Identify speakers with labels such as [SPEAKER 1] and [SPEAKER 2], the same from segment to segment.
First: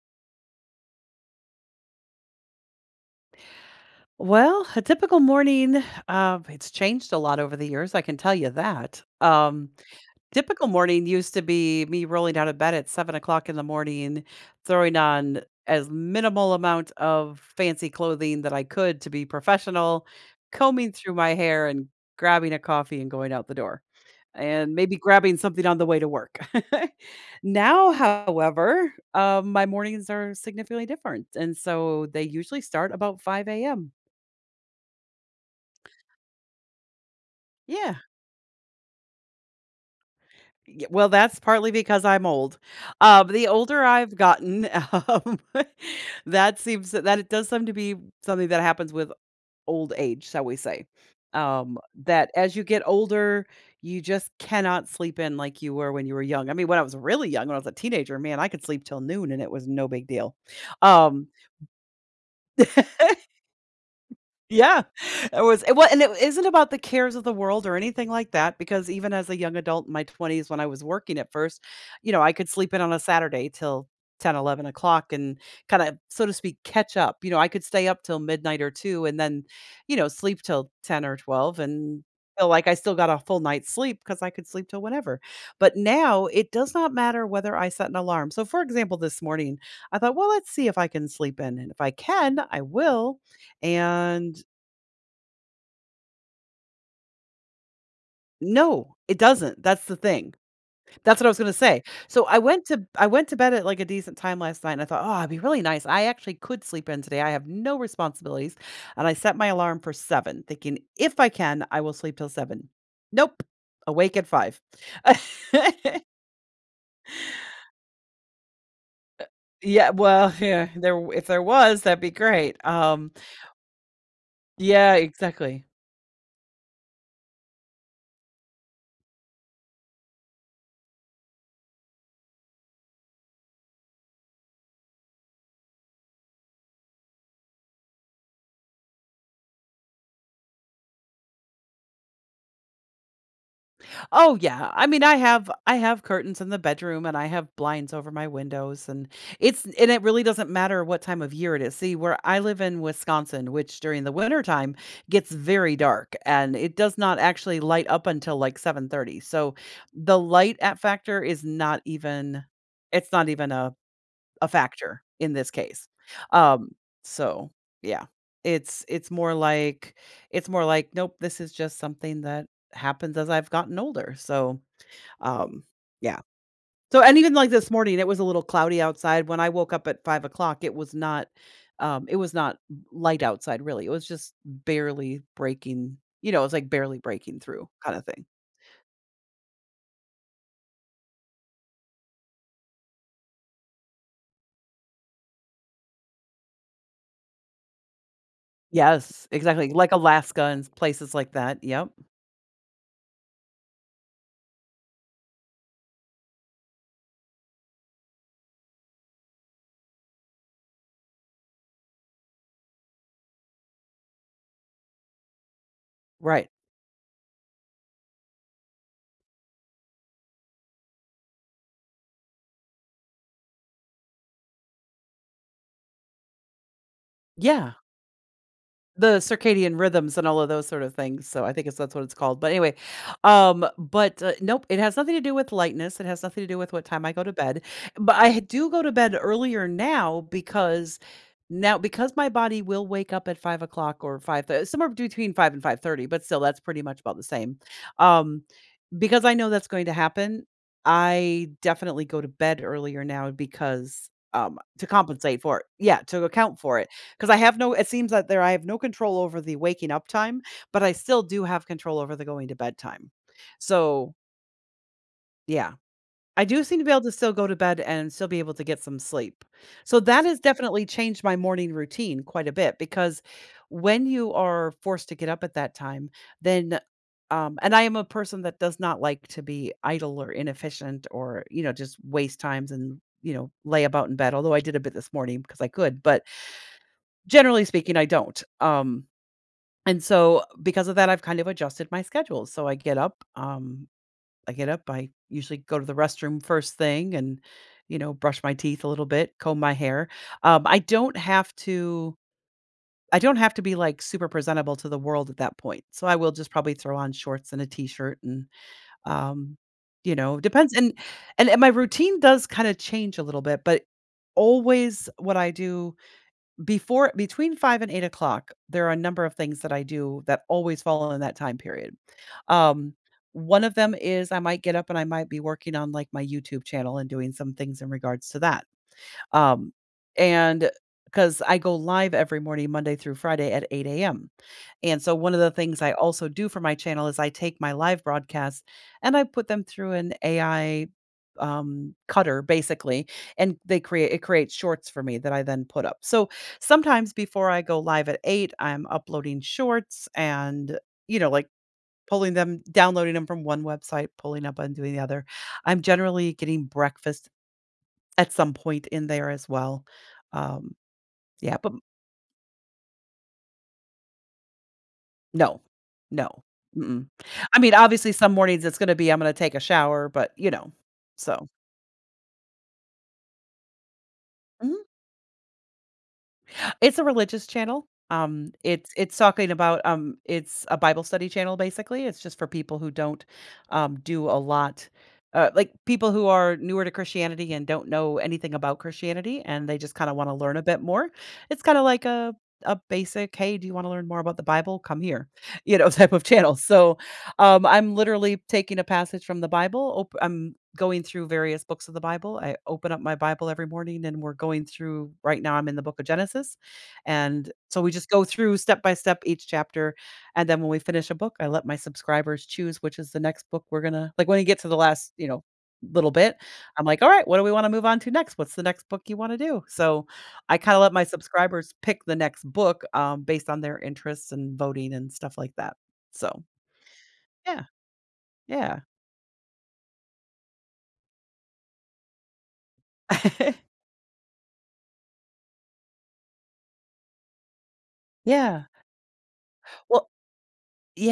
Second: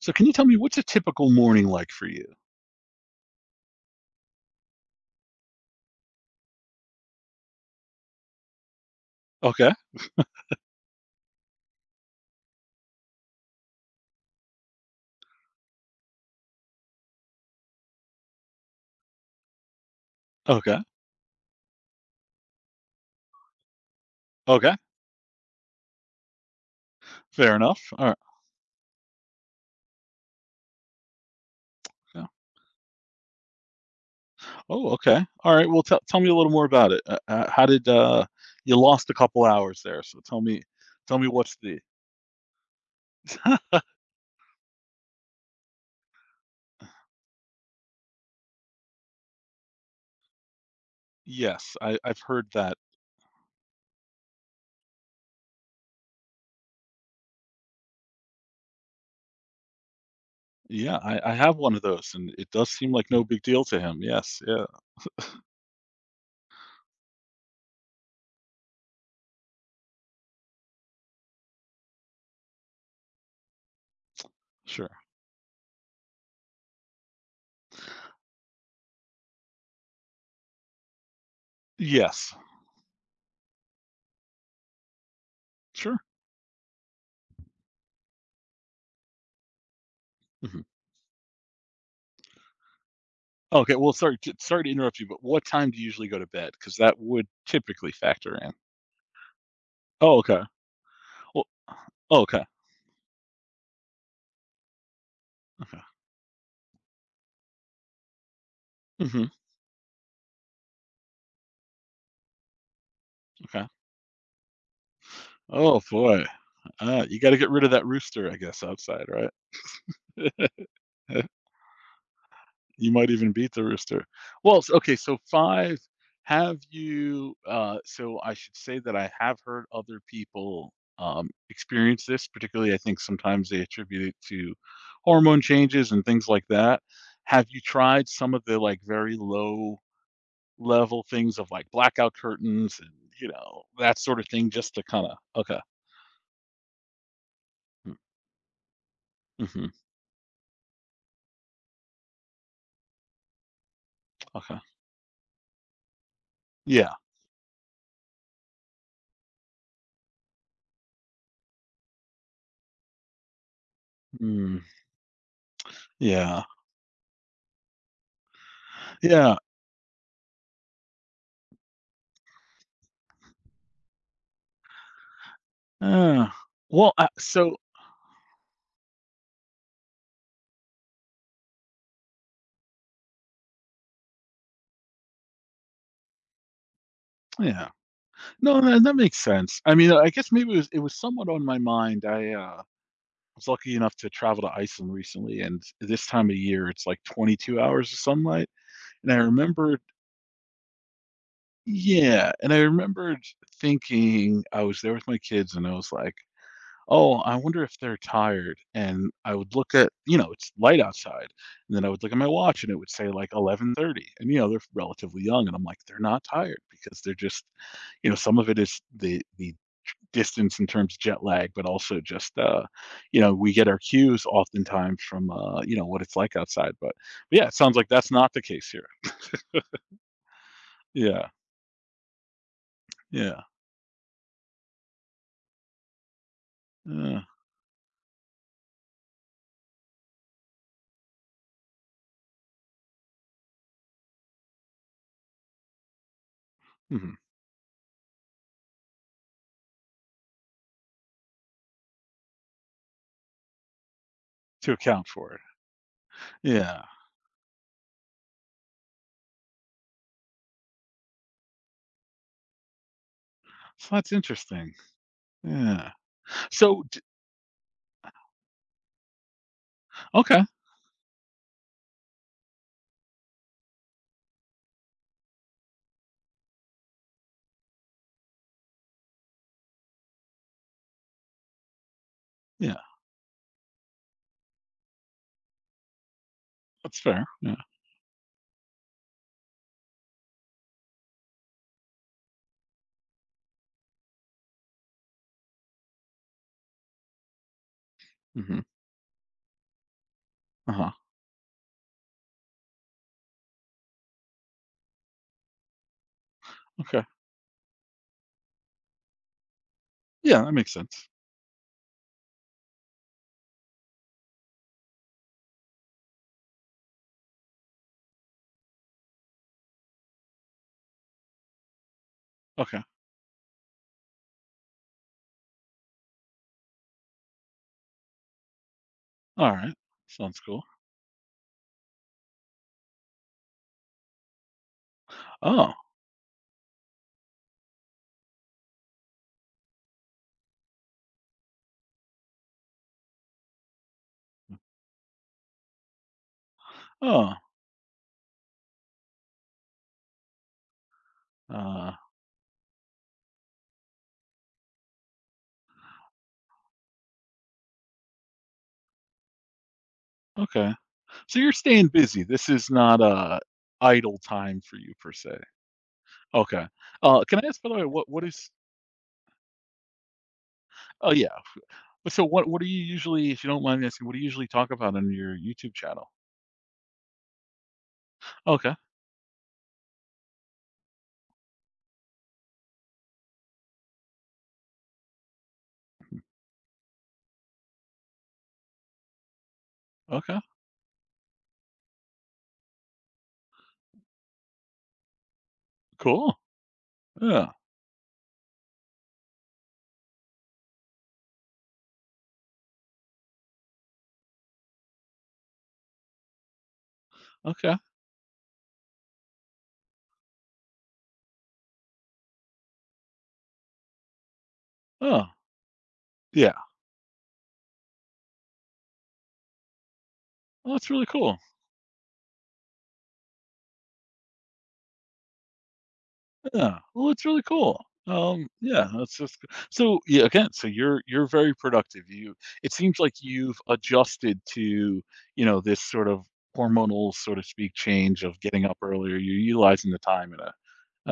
[SPEAKER 1] So can you tell me what's a typical morning like for you?
[SPEAKER 2] Well, a typical morning, it's changed a lot over the years. I can tell you that. Um,
[SPEAKER 1] Okay.
[SPEAKER 2] typical morning used to be me rolling out of bed at 7 o'clock in the morning, throwing on as minimal amount of fancy clothing that I could to be professional,
[SPEAKER 1] Okay.
[SPEAKER 2] combing through my hair and grabbing a coffee and going out the door, and
[SPEAKER 1] Okay.
[SPEAKER 2] maybe grabbing something on the way to work.
[SPEAKER 1] Fair enough.
[SPEAKER 2] Now,
[SPEAKER 1] All right.
[SPEAKER 2] however, my mornings are significantly different. And so they
[SPEAKER 1] Yeah.
[SPEAKER 2] usually start about 5 a.m.
[SPEAKER 1] Oh, okay. All right. Well, tell me a little more about it. How did
[SPEAKER 2] Yeah.
[SPEAKER 1] you lost a couple hours there? So
[SPEAKER 2] Y well,
[SPEAKER 1] tell me
[SPEAKER 2] that's
[SPEAKER 1] what's
[SPEAKER 2] partly
[SPEAKER 1] the.
[SPEAKER 2] because I'm old. The older I've gotten, that seems that it does seem to be something that happens with old age, shall we say.
[SPEAKER 1] Yes.
[SPEAKER 2] Um,
[SPEAKER 1] I've
[SPEAKER 2] that
[SPEAKER 1] heard
[SPEAKER 2] as you
[SPEAKER 1] that.
[SPEAKER 2] get older, you just cannot sleep in like you were when you were young. I mean, when I was really young, when I was a teenager, man, I could sleep till noon and it was no big deal.
[SPEAKER 1] Yeah, I
[SPEAKER 2] Um
[SPEAKER 1] I have one of those, and it does seem like no big deal to him. Yes. Yeah.
[SPEAKER 2] Yeah, it was it wa and it isn't about the cares of the world or anything like that, because even as a young adult in my 20s when I was working at first, I could sleep in on a Saturday till 10, eleven
[SPEAKER 1] Sure.
[SPEAKER 2] o'clock and kinda, so to speak, catch up. You know, I could stay up till midnight or 2 and then, sleep till 10 or 12 and
[SPEAKER 1] Yes.
[SPEAKER 2] feel like I still got a full night's sleep because I could sleep till whenever. But
[SPEAKER 1] Sure.
[SPEAKER 2] now it does not matter whether I set an alarm. So, for example, this morning, I thought, "Well, let's
[SPEAKER 1] Hmm.
[SPEAKER 2] see if I can sleep in, and if I can, I will."
[SPEAKER 1] Okay. Well, sorry.
[SPEAKER 2] And
[SPEAKER 1] Sorry to interrupt you, but what time do you usually go to bed? Because that would typically factor in.
[SPEAKER 2] No, it doesn't, that's the
[SPEAKER 1] Oh,
[SPEAKER 2] thing.
[SPEAKER 1] okay.
[SPEAKER 2] That's what I was
[SPEAKER 1] Well,
[SPEAKER 2] gonna say.
[SPEAKER 1] oh,
[SPEAKER 2] So
[SPEAKER 1] okay.
[SPEAKER 2] I went to bed at, like, a decent time last night, and I thought, "Oh, it'd be really
[SPEAKER 1] Okay.
[SPEAKER 2] nice. I actually could sleep in today. I have no responsibilities." And I set
[SPEAKER 1] Hmm.
[SPEAKER 2] my alarm for seven, thinking, "If I can, I will sleep till seven." Nope,
[SPEAKER 1] Okay.
[SPEAKER 2] awake at five.
[SPEAKER 1] Oh, boy. You gotta get rid of that rooster, I guess, outside, right?
[SPEAKER 2] Yeah, well, yeah, there if there was, that'd be great.
[SPEAKER 1] You might even beat the rooster. Well, s
[SPEAKER 2] Yeah,
[SPEAKER 1] okay, so
[SPEAKER 2] exactly.
[SPEAKER 1] 5, have you, so I should say that I have heard other people, experience this, particularly, I think sometimes they attribute it to hormone changes and things like that. Have you tried some of the, like, very low level things of, like, blackout curtains and, you know, that sort of
[SPEAKER 2] Oh
[SPEAKER 1] thing
[SPEAKER 2] yeah.
[SPEAKER 1] just to
[SPEAKER 2] I mean,
[SPEAKER 1] kinda okay.
[SPEAKER 2] I have curtains in the bedroom and I have blinds
[SPEAKER 1] Mm,
[SPEAKER 2] over my windows, and
[SPEAKER 1] mhm,
[SPEAKER 2] it really doesn't matter what time of year it is. See, where I live in Wisconsin, which during the winter
[SPEAKER 1] okay.
[SPEAKER 2] time gets very dark and it
[SPEAKER 1] Yeah.
[SPEAKER 2] does not actually light up until like 7:30. So the light at factor is not even it's not even a
[SPEAKER 1] Mm.
[SPEAKER 2] factor in this case.
[SPEAKER 1] Yeah.
[SPEAKER 2] Um, so yeah, it's it's more
[SPEAKER 1] Yeah.
[SPEAKER 2] like it's more like, nope, this is just something that happens as I've gotten older. So, um, yeah.
[SPEAKER 1] Uh,
[SPEAKER 2] So, and even like
[SPEAKER 1] so
[SPEAKER 2] this morning, it was a little cloudy outside. When I woke up at 5 o'clock, it was not, um it was not light outside really. It was just barely breaking, you know, it was like barely breaking through
[SPEAKER 1] yeah.
[SPEAKER 2] kind of thing.
[SPEAKER 1] No, that makes sense. I mean, I guess maybe it was somewhat on my mind. I was lucky enough to travel to Iceland recently, and this time of year, it's like 22 hours of sunlight, and I
[SPEAKER 2] Yes, exactly.
[SPEAKER 1] remembered.
[SPEAKER 2] Like Alaska and places like that. Yep.
[SPEAKER 1] Yeah, and I remembered thinking I was there with my kids, and I was like, oh, I wonder if they're tired, and I would look at, you know, it's light outside, and then I would look at my watch, and it would say, like, 11:30, and, you know, they're relatively young, and I'm like, "They're not
[SPEAKER 2] Right.
[SPEAKER 1] tired," because they're just, you know, some of it is the distance in terms of jet lag, but also just, you know, we get our cues oftentimes from, you know, what it's like outside, but yeah, it
[SPEAKER 2] Yeah.
[SPEAKER 1] sounds like that's not the case here.
[SPEAKER 2] The circadian rhythms and all of those sort of things,
[SPEAKER 1] Yeah,
[SPEAKER 2] so I think it's that's what it's called, but anyway,
[SPEAKER 1] yeah,
[SPEAKER 2] but, nope, it has nothing to do with lightness, it has nothing to do with what time I
[SPEAKER 1] yeah.
[SPEAKER 2] go to bed, but I do go to bed earlier now because my body will wake up at 5 o'clock or 5 th somewhere between 5 and 5:30, but still, that's pretty much
[SPEAKER 1] Mhm.
[SPEAKER 2] about the same, um because I know that's going to happen, I definitely go to bed earlier now because,
[SPEAKER 1] To
[SPEAKER 2] to
[SPEAKER 1] account for it.
[SPEAKER 2] compensate for it. Yeah, to account for
[SPEAKER 1] Yeah,
[SPEAKER 2] it. Because I have no it seems that there I have no control over the waking up time, but I still do have control over the going to bed time.
[SPEAKER 1] so that's
[SPEAKER 2] So,
[SPEAKER 1] interesting.
[SPEAKER 2] yeah.
[SPEAKER 1] Yeah.
[SPEAKER 2] I do seem
[SPEAKER 1] So
[SPEAKER 2] to be
[SPEAKER 1] d
[SPEAKER 2] able to still go to bed and still be able to get some sleep. So that has
[SPEAKER 1] Okay,
[SPEAKER 2] definitely changed my morning routine quite a bit because when you are forced to get up at that time, then, and I am a person that does not like to be idle or inefficient or, you know, just waste times
[SPEAKER 1] yeah.
[SPEAKER 2] and, you know, lay about in bed, although I did a bit this morning because I could, but
[SPEAKER 1] That's fair. Yeah.
[SPEAKER 2] generally speaking, I don't. And so because of that, I've kind of adjusted my schedule. So I get up, I usually go to the restroom first thing and, you know, brush my
[SPEAKER 1] Mhm.
[SPEAKER 2] teeth a little bit, comb my hair. Um, I
[SPEAKER 1] Uh-huh.
[SPEAKER 2] don't have to I don't have to be like super presentable to the world at that point. So I will just probably throw
[SPEAKER 1] Okay.
[SPEAKER 2] on shorts and a t-shirt, and, um,
[SPEAKER 1] Yeah, that makes
[SPEAKER 2] depends, and
[SPEAKER 1] sense.
[SPEAKER 2] and, and my routine does kind of change a little bit, but always what I do before between 5 and 8 o'clock, there are a number of things that I do that always fall in that time period.
[SPEAKER 1] Okay.
[SPEAKER 2] Um, one of them is I might get up and I might be working on like my YouTube channel and doing some things in regards to that. Um,
[SPEAKER 1] Alright. Sounds cool.
[SPEAKER 2] and because I go live every morning, Monday through Friday at 8 a.m., and so one of the
[SPEAKER 1] Oh.
[SPEAKER 2] things I also do for my channel is I take my live broadcasts and I put them through an AI, cutter basically, and they create it creates shorts for me that I then put up. So, sometimes
[SPEAKER 1] Oh.
[SPEAKER 2] before I go live at 8, I'm uploading shorts and, like,
[SPEAKER 1] Uh,
[SPEAKER 2] pulling them downloading them from one website, pulling up and doing the other. I'm generally getting breakfast at some point in there as well.
[SPEAKER 1] okay.
[SPEAKER 2] Um,
[SPEAKER 1] So you're
[SPEAKER 2] yeah, but
[SPEAKER 1] staying busy. This is not, idle time for you per se.
[SPEAKER 2] no, no,
[SPEAKER 1] Okay.
[SPEAKER 2] mm-mm.
[SPEAKER 1] Can I
[SPEAKER 2] I
[SPEAKER 1] ask, by
[SPEAKER 2] mean,
[SPEAKER 1] the way, what
[SPEAKER 2] obviously,
[SPEAKER 1] what
[SPEAKER 2] some
[SPEAKER 1] is.
[SPEAKER 2] mornings it's gonna be, "I'm gonna take a shower," but,
[SPEAKER 1] Oh, yeah.
[SPEAKER 2] so,
[SPEAKER 1] So what do you usually, if you don't mind me asking, what do you usually talk
[SPEAKER 2] mhm.
[SPEAKER 1] about on your YouTube channel?
[SPEAKER 2] It's a religious channel. Um,
[SPEAKER 1] Okay.
[SPEAKER 2] it's it's talking about, it's a Bible study channel basically. It's just for people who don't, do a lot, like people who are newer to Christianity and don't know anything about Christianity, and they just kind of want to
[SPEAKER 1] Okay.
[SPEAKER 2] learn a bit more. It's kind of like a basic, hey, do you want to learn more about the Bible? Come here, type of
[SPEAKER 1] Cool.
[SPEAKER 2] channel. So,
[SPEAKER 1] Yeah.
[SPEAKER 2] I'm literally taking a passage from the Bible. Op- I'm going through various books of the Bible. I open up my Bible every morning, and we're going through. Right now, I'm in the Book of Genesis, and
[SPEAKER 1] Okay.
[SPEAKER 2] so we just go through step by step each chapter, and then when we finish a book, I let my subscribers choose which is the next book we're gonna like, when you get to the last,
[SPEAKER 1] Oh,
[SPEAKER 2] little bit,
[SPEAKER 1] yeah.
[SPEAKER 2] I'm like, "All right, what do we wanna move on to next? What's the next book you wanna do?" So, I
[SPEAKER 1] Well,
[SPEAKER 2] kinda
[SPEAKER 1] that's
[SPEAKER 2] let my
[SPEAKER 1] really cool.
[SPEAKER 2] subscribers pick the next book, based on their interests and voting and stuff like that. So,
[SPEAKER 1] Yeah, well, it's really
[SPEAKER 2] yeah,
[SPEAKER 1] cool.
[SPEAKER 2] yeah.
[SPEAKER 1] Yeah, that's just g so, yeah, again, so you're very productive. You, it seems like you've adjusted to, you know, this sort of hormonal, so to speak, change of getting
[SPEAKER 2] Yeah.
[SPEAKER 1] up earlier. You're utilizing the
[SPEAKER 2] Well
[SPEAKER 1] time in a,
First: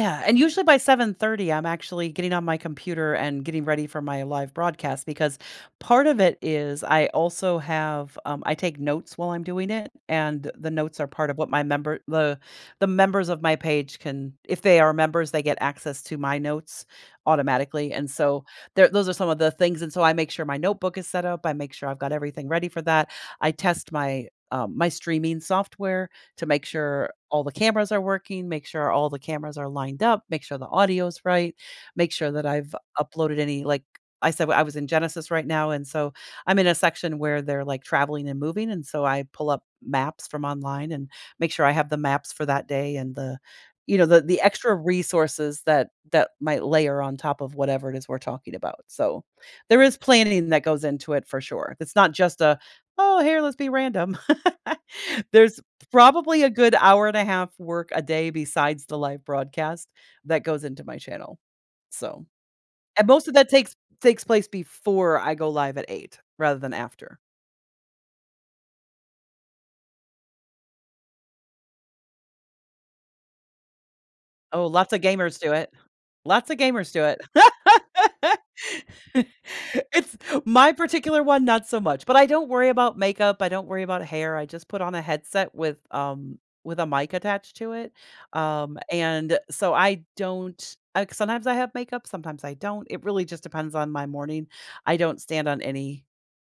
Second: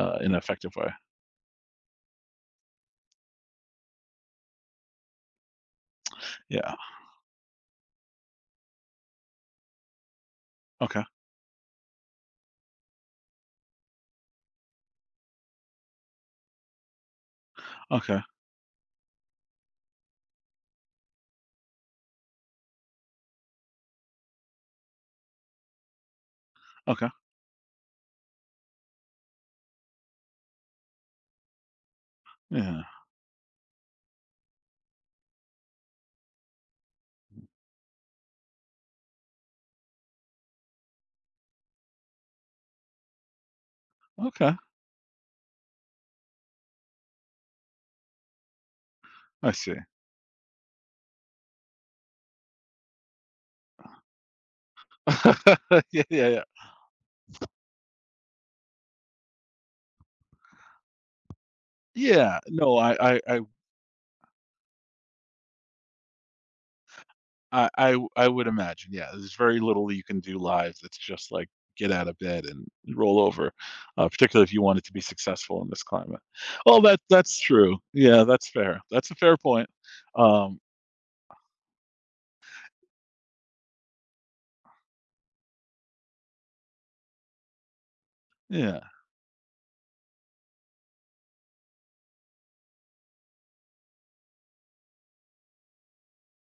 [SPEAKER 1] in an
[SPEAKER 2] and usually
[SPEAKER 1] effective
[SPEAKER 2] by
[SPEAKER 1] way.
[SPEAKER 2] 7:30, I'm actually getting on my computer and getting ready for my live broadcast because part of it
[SPEAKER 1] Yeah.
[SPEAKER 2] is I also have, I take notes while I'm doing it, and the notes
[SPEAKER 1] Okay.
[SPEAKER 2] are part of what my member the members of my page can, if they are members, they get access to my notes automatically, and
[SPEAKER 1] Okay.
[SPEAKER 2] so there those are some of the things, and so I make sure my notebook is set up, I make sure I've got everything ready for that, I test my streaming software to make
[SPEAKER 1] Okay.
[SPEAKER 2] sure all the cameras are working, make sure all the cameras are lined up, make sure the audio's right, make sure that I've
[SPEAKER 1] Yeah.
[SPEAKER 2] uploaded any, like I said, I was in Genesis right now, and so I'm in a section where they're like traveling and moving, and so I pull up maps from online and make sure I have the maps for that day and the, the
[SPEAKER 1] Okay.
[SPEAKER 2] extra resources that might layer on top of whatever it is we're talking about. So
[SPEAKER 1] I see.
[SPEAKER 2] there is planning that goes into it for sure. It's not just a, oh, here, let's be random. There's
[SPEAKER 1] Yeah, yeah,
[SPEAKER 2] probably
[SPEAKER 1] yeah.
[SPEAKER 2] a good hour and a half work a day besides the live broadcast that goes into my channel. So,
[SPEAKER 1] Yeah. No,
[SPEAKER 2] and most of that takes place before I go live at 8 rather than after.
[SPEAKER 1] I would imagine, yeah, there's very little you can do live that's just, like, get out of bed and roll over, particularly if you
[SPEAKER 2] Oh,
[SPEAKER 1] want it
[SPEAKER 2] lots
[SPEAKER 1] to
[SPEAKER 2] of
[SPEAKER 1] be
[SPEAKER 2] gamers do
[SPEAKER 1] successful
[SPEAKER 2] it.
[SPEAKER 1] in this climate.
[SPEAKER 2] Lots of
[SPEAKER 1] Well,
[SPEAKER 2] gamers
[SPEAKER 1] that
[SPEAKER 2] do it.
[SPEAKER 1] that's true. Yeah, that's fair. That's a fair point.
[SPEAKER 2] It's
[SPEAKER 1] Um,
[SPEAKER 2] my particular one, not so much, but I don't worry about makeup, I don't worry about hair, I just put on a headset with a mic attached to it,
[SPEAKER 1] yeah,
[SPEAKER 2] and so I don't sometimes I have makeup, sometimes I don't, it really just depends on my morning. I don't stand on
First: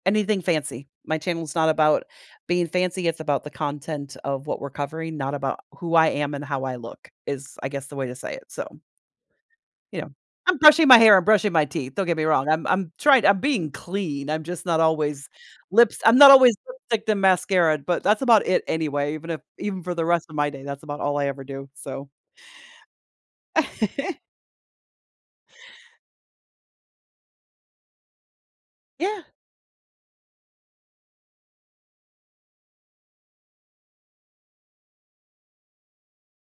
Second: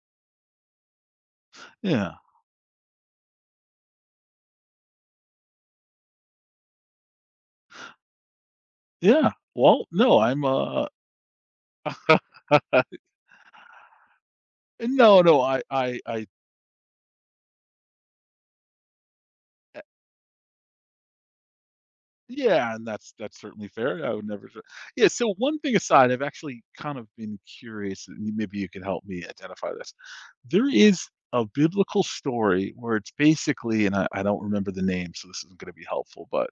[SPEAKER 2] anything fancy. My channel's not about
[SPEAKER 1] yeah,
[SPEAKER 2] being fancy, it's about the content of what we're covering, not about who I am and how I look is, I guess, the way to say it, so
[SPEAKER 1] yeah. Well,
[SPEAKER 2] you know,
[SPEAKER 1] no, I'm,
[SPEAKER 2] I'm brushing
[SPEAKER 1] uh.
[SPEAKER 2] my hair, I'm brushing my teeth, don't get me wrong, I'm trying I'm being clean, I'm just not
[SPEAKER 1] No,
[SPEAKER 2] always
[SPEAKER 1] no,
[SPEAKER 2] lips I'm
[SPEAKER 1] I
[SPEAKER 2] not always lipstick and mascara, but that's about it anyway, even if even for the rest of my day, that's about all I ever do, so.
[SPEAKER 1] Yeah, and that's certainly fair. I would never. Yeah. So one thing aside, I've actually kind of been curious, and maybe you can help
[SPEAKER 2] Yeah,
[SPEAKER 1] me identify this. There is a biblical story where it's basically, and I don't remember the name, so this isn't going to be helpful, but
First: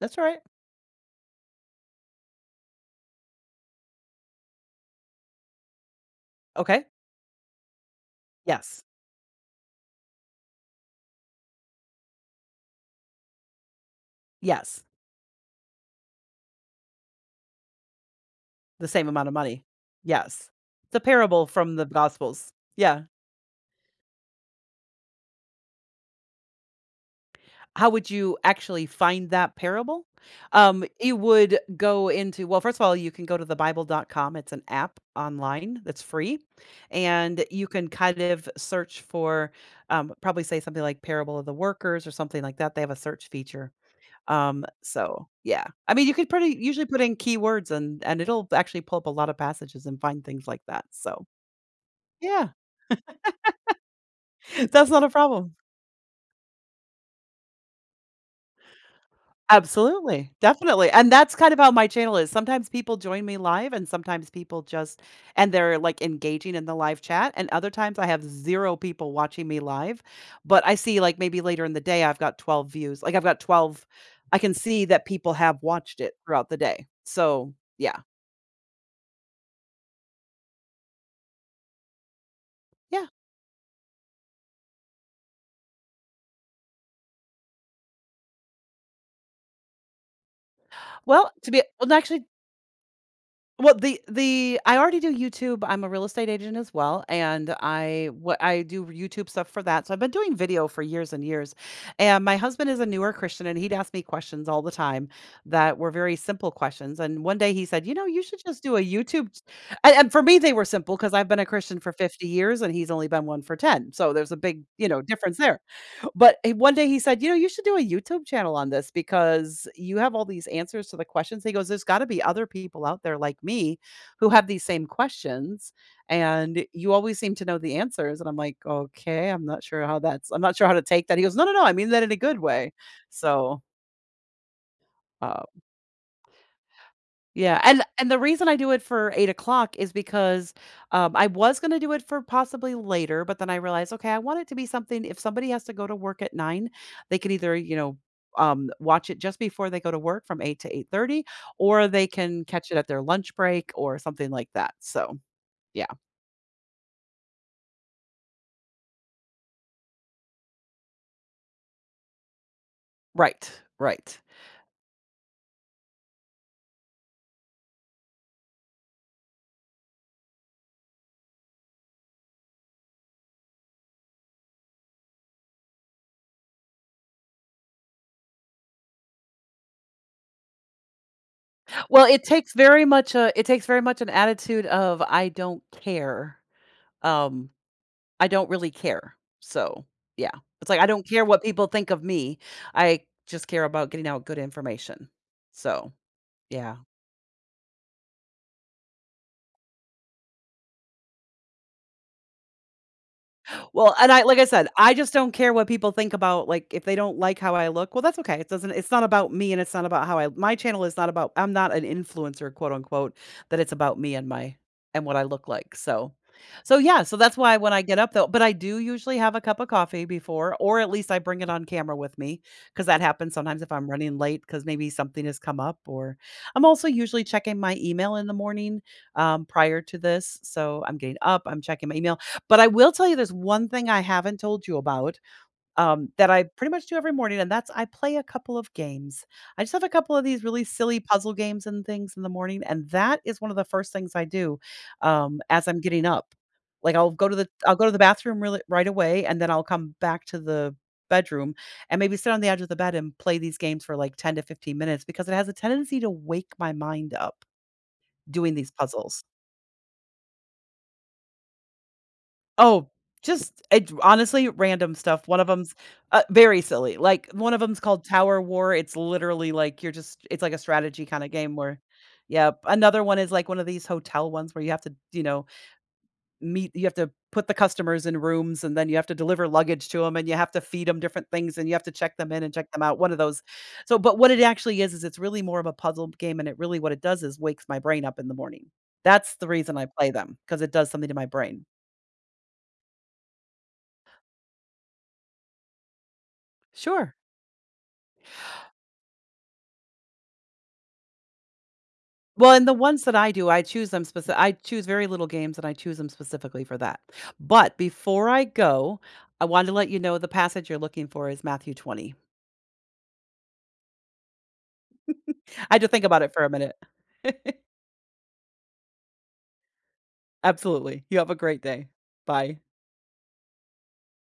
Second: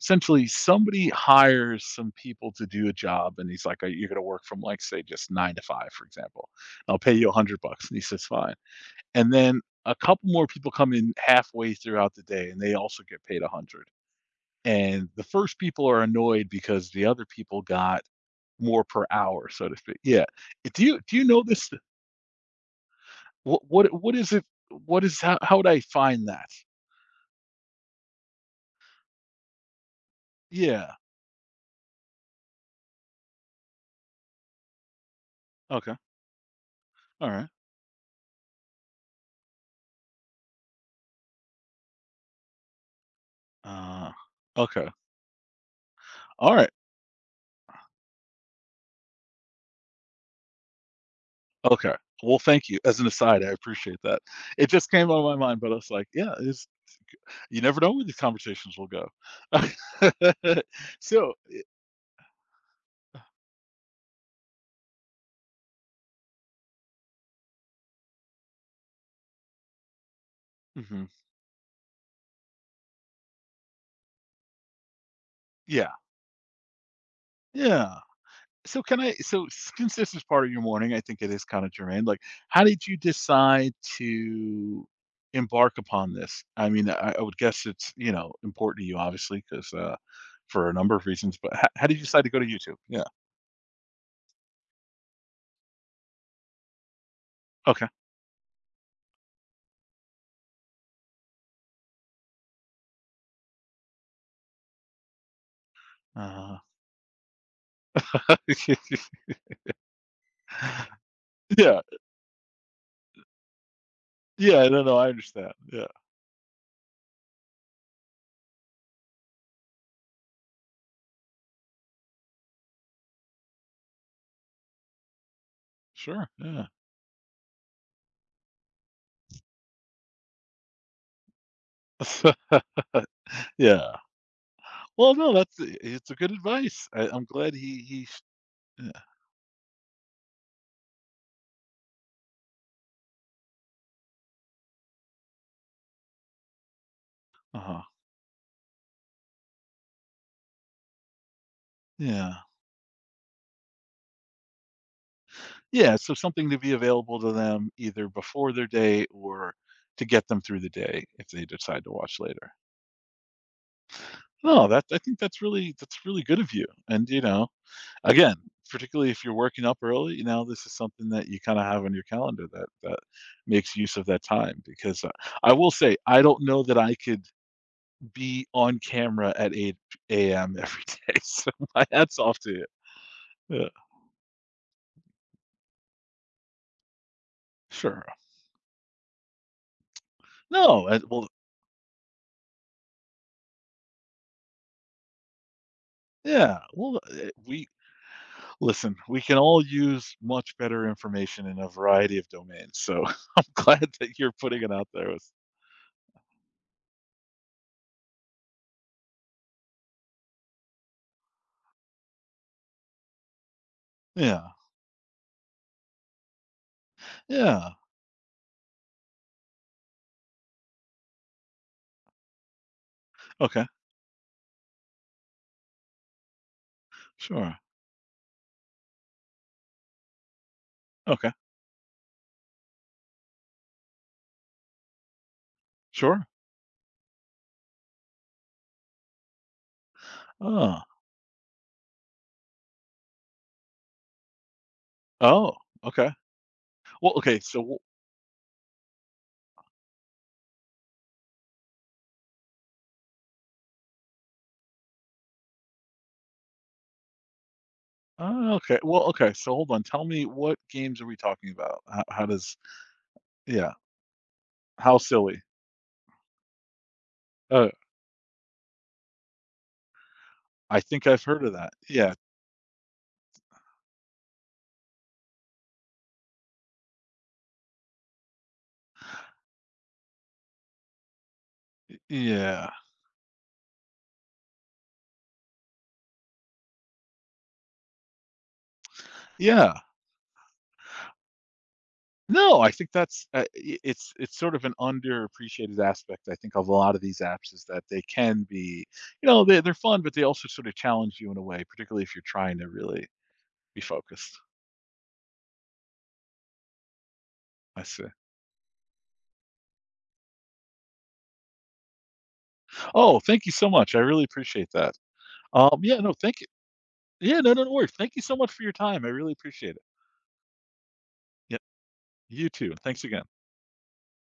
[SPEAKER 2] that's right.
[SPEAKER 1] essentially somebody hires some people to do a job, and he's like, you're going to work from, like, say, just nine to five, for example.
[SPEAKER 2] Okay.
[SPEAKER 1] I'll pay you $100," and he says, "Fine."
[SPEAKER 2] Yes.
[SPEAKER 1] And then a couple more people come in halfway throughout the day, and they also get paid 100,
[SPEAKER 2] Yes.
[SPEAKER 1] and the first people are annoyed because the other people got more
[SPEAKER 2] The
[SPEAKER 1] per
[SPEAKER 2] same amount of
[SPEAKER 1] hour,
[SPEAKER 2] money.
[SPEAKER 1] so to speak. Yeah.
[SPEAKER 2] Yes.
[SPEAKER 1] Do
[SPEAKER 2] The
[SPEAKER 1] you do you know
[SPEAKER 2] parable
[SPEAKER 1] this?
[SPEAKER 2] from the Gospels. Yeah.
[SPEAKER 1] What is it? What is, how would I find that?
[SPEAKER 2] How would you actually find that parable?
[SPEAKER 1] Yeah.
[SPEAKER 2] You would go into well, first of all, you can go to the thebible.com. It's an app online
[SPEAKER 1] Okay.
[SPEAKER 2] that's free,
[SPEAKER 1] All
[SPEAKER 2] and
[SPEAKER 1] right.
[SPEAKER 2] you can kind of search for, probably say something like parable of the workers or something like that. They have a search feature.
[SPEAKER 1] Uh,
[SPEAKER 2] Um,
[SPEAKER 1] okay.
[SPEAKER 2] so yeah, I mean, you could
[SPEAKER 1] All
[SPEAKER 2] pretty
[SPEAKER 1] right.
[SPEAKER 2] usually put in keywords and it'll actually pull up a lot of passages and find things like that. So
[SPEAKER 1] Okay. Well,
[SPEAKER 2] yeah,
[SPEAKER 1] thank you. As an aside, I appreciate that. It
[SPEAKER 2] that's
[SPEAKER 1] just
[SPEAKER 2] not a
[SPEAKER 1] came on my
[SPEAKER 2] problem.
[SPEAKER 1] mind, but I was like, yeah, it's, you never know where these conversations will go.
[SPEAKER 2] Absolutely, definitely, and
[SPEAKER 1] So,
[SPEAKER 2] that's kind of how my channel is. Sometimes people join me live and sometimes people just and they're, like, engaging in the live chat, and other times I have 0 people watching me live, but I see,
[SPEAKER 1] mhm.
[SPEAKER 2] like, maybe later in the day, I've got 12 views. Like, I've got 12. I can see that people have
[SPEAKER 1] Yeah,
[SPEAKER 2] watched it throughout the day. So,
[SPEAKER 1] yeah.
[SPEAKER 2] yeah.
[SPEAKER 1] So can I so since this is part of your morning, I think it is kind of germane. Like, how did you
[SPEAKER 2] Yeah.
[SPEAKER 1] decide to embark upon this? I mean, I would guess it's, you know, important to you obviously, because for a number of
[SPEAKER 2] Well,
[SPEAKER 1] reasons,
[SPEAKER 2] to
[SPEAKER 1] but
[SPEAKER 2] be
[SPEAKER 1] how
[SPEAKER 2] well,
[SPEAKER 1] did you decide
[SPEAKER 2] actually
[SPEAKER 1] to go to YouTube? Yeah.
[SPEAKER 2] well, the I already do YouTube. I'm a real estate agent as well, and
[SPEAKER 1] Okay.
[SPEAKER 2] I what I do YouTube stuff for that. So I've been doing video for years and years. And my husband is a newer Christian, and he'd ask me questions all the time that were very simple
[SPEAKER 1] Uh.
[SPEAKER 2] questions. And one day he said, "You know, you should just do a YouTube." And for me, they were simple because I've been a Christian
[SPEAKER 1] Yeah.
[SPEAKER 2] for 50 years, and he's only been one for 10. So there's a
[SPEAKER 1] Yeah,
[SPEAKER 2] big,
[SPEAKER 1] I don't
[SPEAKER 2] you
[SPEAKER 1] know.
[SPEAKER 2] know,
[SPEAKER 1] I
[SPEAKER 2] difference
[SPEAKER 1] understand.
[SPEAKER 2] there.
[SPEAKER 1] Yeah.
[SPEAKER 2] But eh, one day he said, "You know, you should do a YouTube channel on this because you have all these answers to the questions." He goes, "There's gotta be other people out there like me who have these same questions,
[SPEAKER 1] Sure.
[SPEAKER 2] and
[SPEAKER 1] Yeah.
[SPEAKER 2] you always seem to know the answers." And I'm like, "Okay, I'm not sure how that's I'm not sure how to take that." He goes, "No, no, no, I mean that in a good way." So,
[SPEAKER 1] Yeah. Well, no,
[SPEAKER 2] uh.
[SPEAKER 1] that's, it's a good advice. I'm glad
[SPEAKER 2] Yeah,
[SPEAKER 1] he.
[SPEAKER 2] and the reason I do it
[SPEAKER 1] Yeah.
[SPEAKER 2] for 8 o'clock is because, I was gonna do it for possibly later, but then I realized, okay, I want it to be something if somebody has to go to work at 9, they can either, you
[SPEAKER 1] Uh-huh.
[SPEAKER 2] know, watch it just before they go to work from 8 to 8:30, or they
[SPEAKER 1] Yeah.
[SPEAKER 2] can catch it at their lunch break or something like that, so, yeah.
[SPEAKER 1] Yeah, so something to be available to them either before their day or to get them through the day if they decide to watch later.
[SPEAKER 2] Right, right.
[SPEAKER 1] No, that I think that's really good of you. And you know, again, particularly if you're working up early, you know, this is something that you kind of have on your calendar that makes use of that time, because I will say I don't know that I could be on camera at 8 a.m. every day. So my
[SPEAKER 2] Well,
[SPEAKER 1] hats
[SPEAKER 2] it
[SPEAKER 1] off to
[SPEAKER 2] takes
[SPEAKER 1] you.
[SPEAKER 2] very much a it takes
[SPEAKER 1] Yeah,
[SPEAKER 2] very much an attitude of, "I don't care," um.
[SPEAKER 1] sure.
[SPEAKER 2] I don't really care. So, yeah. It's like I
[SPEAKER 1] No,
[SPEAKER 2] don't care
[SPEAKER 1] well,
[SPEAKER 2] what people think of me. I just care about getting out good information. So,
[SPEAKER 1] yeah.
[SPEAKER 2] yeah.
[SPEAKER 1] Well, we, listen, we can all use much better information in a variety of domains. So I'm glad
[SPEAKER 2] Well, and
[SPEAKER 1] that
[SPEAKER 2] I
[SPEAKER 1] you're
[SPEAKER 2] like I
[SPEAKER 1] putting
[SPEAKER 2] said,
[SPEAKER 1] it out
[SPEAKER 2] I
[SPEAKER 1] there
[SPEAKER 2] just
[SPEAKER 1] with.
[SPEAKER 2] don't care what people think about like, if they don't like how I look, well, that's okay. It doesn't it's not about me and it's not about how I my channel is not about I'm not an influencer, quote unquote, that it's about me and
[SPEAKER 1] Yeah.
[SPEAKER 2] my and what I look like, so so, yeah, so that's why
[SPEAKER 1] Yeah.
[SPEAKER 2] when I get up though but I do usually have a cup of coffee before, or at least I bring it on camera with me, because that happens sometimes
[SPEAKER 1] Okay.
[SPEAKER 2] if I'm running late because maybe something has come up or I'm also usually checking
[SPEAKER 1] Sure.
[SPEAKER 2] my email in the morning, prior to this, so I'm getting
[SPEAKER 1] Okay.
[SPEAKER 2] up, I'm checking my email. But I will tell you there's one thing I haven't told you about,
[SPEAKER 1] Sure.
[SPEAKER 2] that I pretty much do every morning, and that's I play a couple of games. I just have a couple of these really
[SPEAKER 1] Oh.
[SPEAKER 2] silly puzzle games and things in the morning, and that is one of the first things I do,
[SPEAKER 1] Oh,
[SPEAKER 2] as I'm getting
[SPEAKER 1] okay.
[SPEAKER 2] up. Like,
[SPEAKER 1] Well, okay, so
[SPEAKER 2] I'll
[SPEAKER 1] w
[SPEAKER 2] go to the bathroom really right away, and then I'll come back to the bedroom and maybe sit on the edge of the bed and play these games for, like, 10 to 15 minutes because it has a tendency to wake my mind up
[SPEAKER 1] Oh,
[SPEAKER 2] doing these
[SPEAKER 1] okay. Well,
[SPEAKER 2] puzzles.
[SPEAKER 1] okay, so hold on. Tell me, what games are we talking about? How does.
[SPEAKER 2] Oh, just
[SPEAKER 1] Yeah.
[SPEAKER 2] it honestly, random
[SPEAKER 1] How
[SPEAKER 2] stuff. One
[SPEAKER 1] silly.
[SPEAKER 2] of 'em's, very silly. Like, one of
[SPEAKER 1] Uh,
[SPEAKER 2] them's called Tower War. It's literally like you're just it's like a
[SPEAKER 1] I
[SPEAKER 2] strategy
[SPEAKER 1] think I've
[SPEAKER 2] kinda
[SPEAKER 1] heard of
[SPEAKER 2] game
[SPEAKER 1] that.
[SPEAKER 2] where.
[SPEAKER 1] Yeah.
[SPEAKER 2] Yep. Another one is like one of these hotel ones where you have to, you know, meet you have to put the customers in rooms and then you have to deliver luggage to them and you have to feed them different things and you have to check them in and check
[SPEAKER 1] Yeah.
[SPEAKER 2] them out. One of those. So, but what it actually is it's really more of a puzzle game and it really what it does is wakes my brain up in the morning. That's the
[SPEAKER 1] Yeah.
[SPEAKER 2] reason I play them because it does something to my brain.
[SPEAKER 1] No, I think that's, I it's sort of an underappreciated aspect, I think, of a lot of
[SPEAKER 2] Sure.
[SPEAKER 1] these apps, is that they can be, you know, they're fun, but they also sort of challenge you in a way, particularly if you're
[SPEAKER 2] Well,
[SPEAKER 1] trying
[SPEAKER 2] and
[SPEAKER 1] to
[SPEAKER 2] the ones
[SPEAKER 1] really
[SPEAKER 2] that I do, I
[SPEAKER 1] be
[SPEAKER 2] choose them specific.
[SPEAKER 1] focused.
[SPEAKER 2] I choose very little games, and I choose them specifically for that. But
[SPEAKER 1] I see.
[SPEAKER 2] before I go, I wanted to let you know the passage you're looking for is Matthew 20.
[SPEAKER 1] Oh, thank you so much. I really appreciate that.
[SPEAKER 2] I had to
[SPEAKER 1] Yeah,
[SPEAKER 2] think
[SPEAKER 1] no,
[SPEAKER 2] about it
[SPEAKER 1] thank
[SPEAKER 2] for
[SPEAKER 1] you.
[SPEAKER 2] a minute.
[SPEAKER 1] Yeah, no, no, no worries. Thank you so much for your time. I really appreciate it.
[SPEAKER 2] Absolutely. You have a
[SPEAKER 1] Yeah,
[SPEAKER 2] great day.
[SPEAKER 1] you
[SPEAKER 2] Bye.
[SPEAKER 1] too. Thanks again.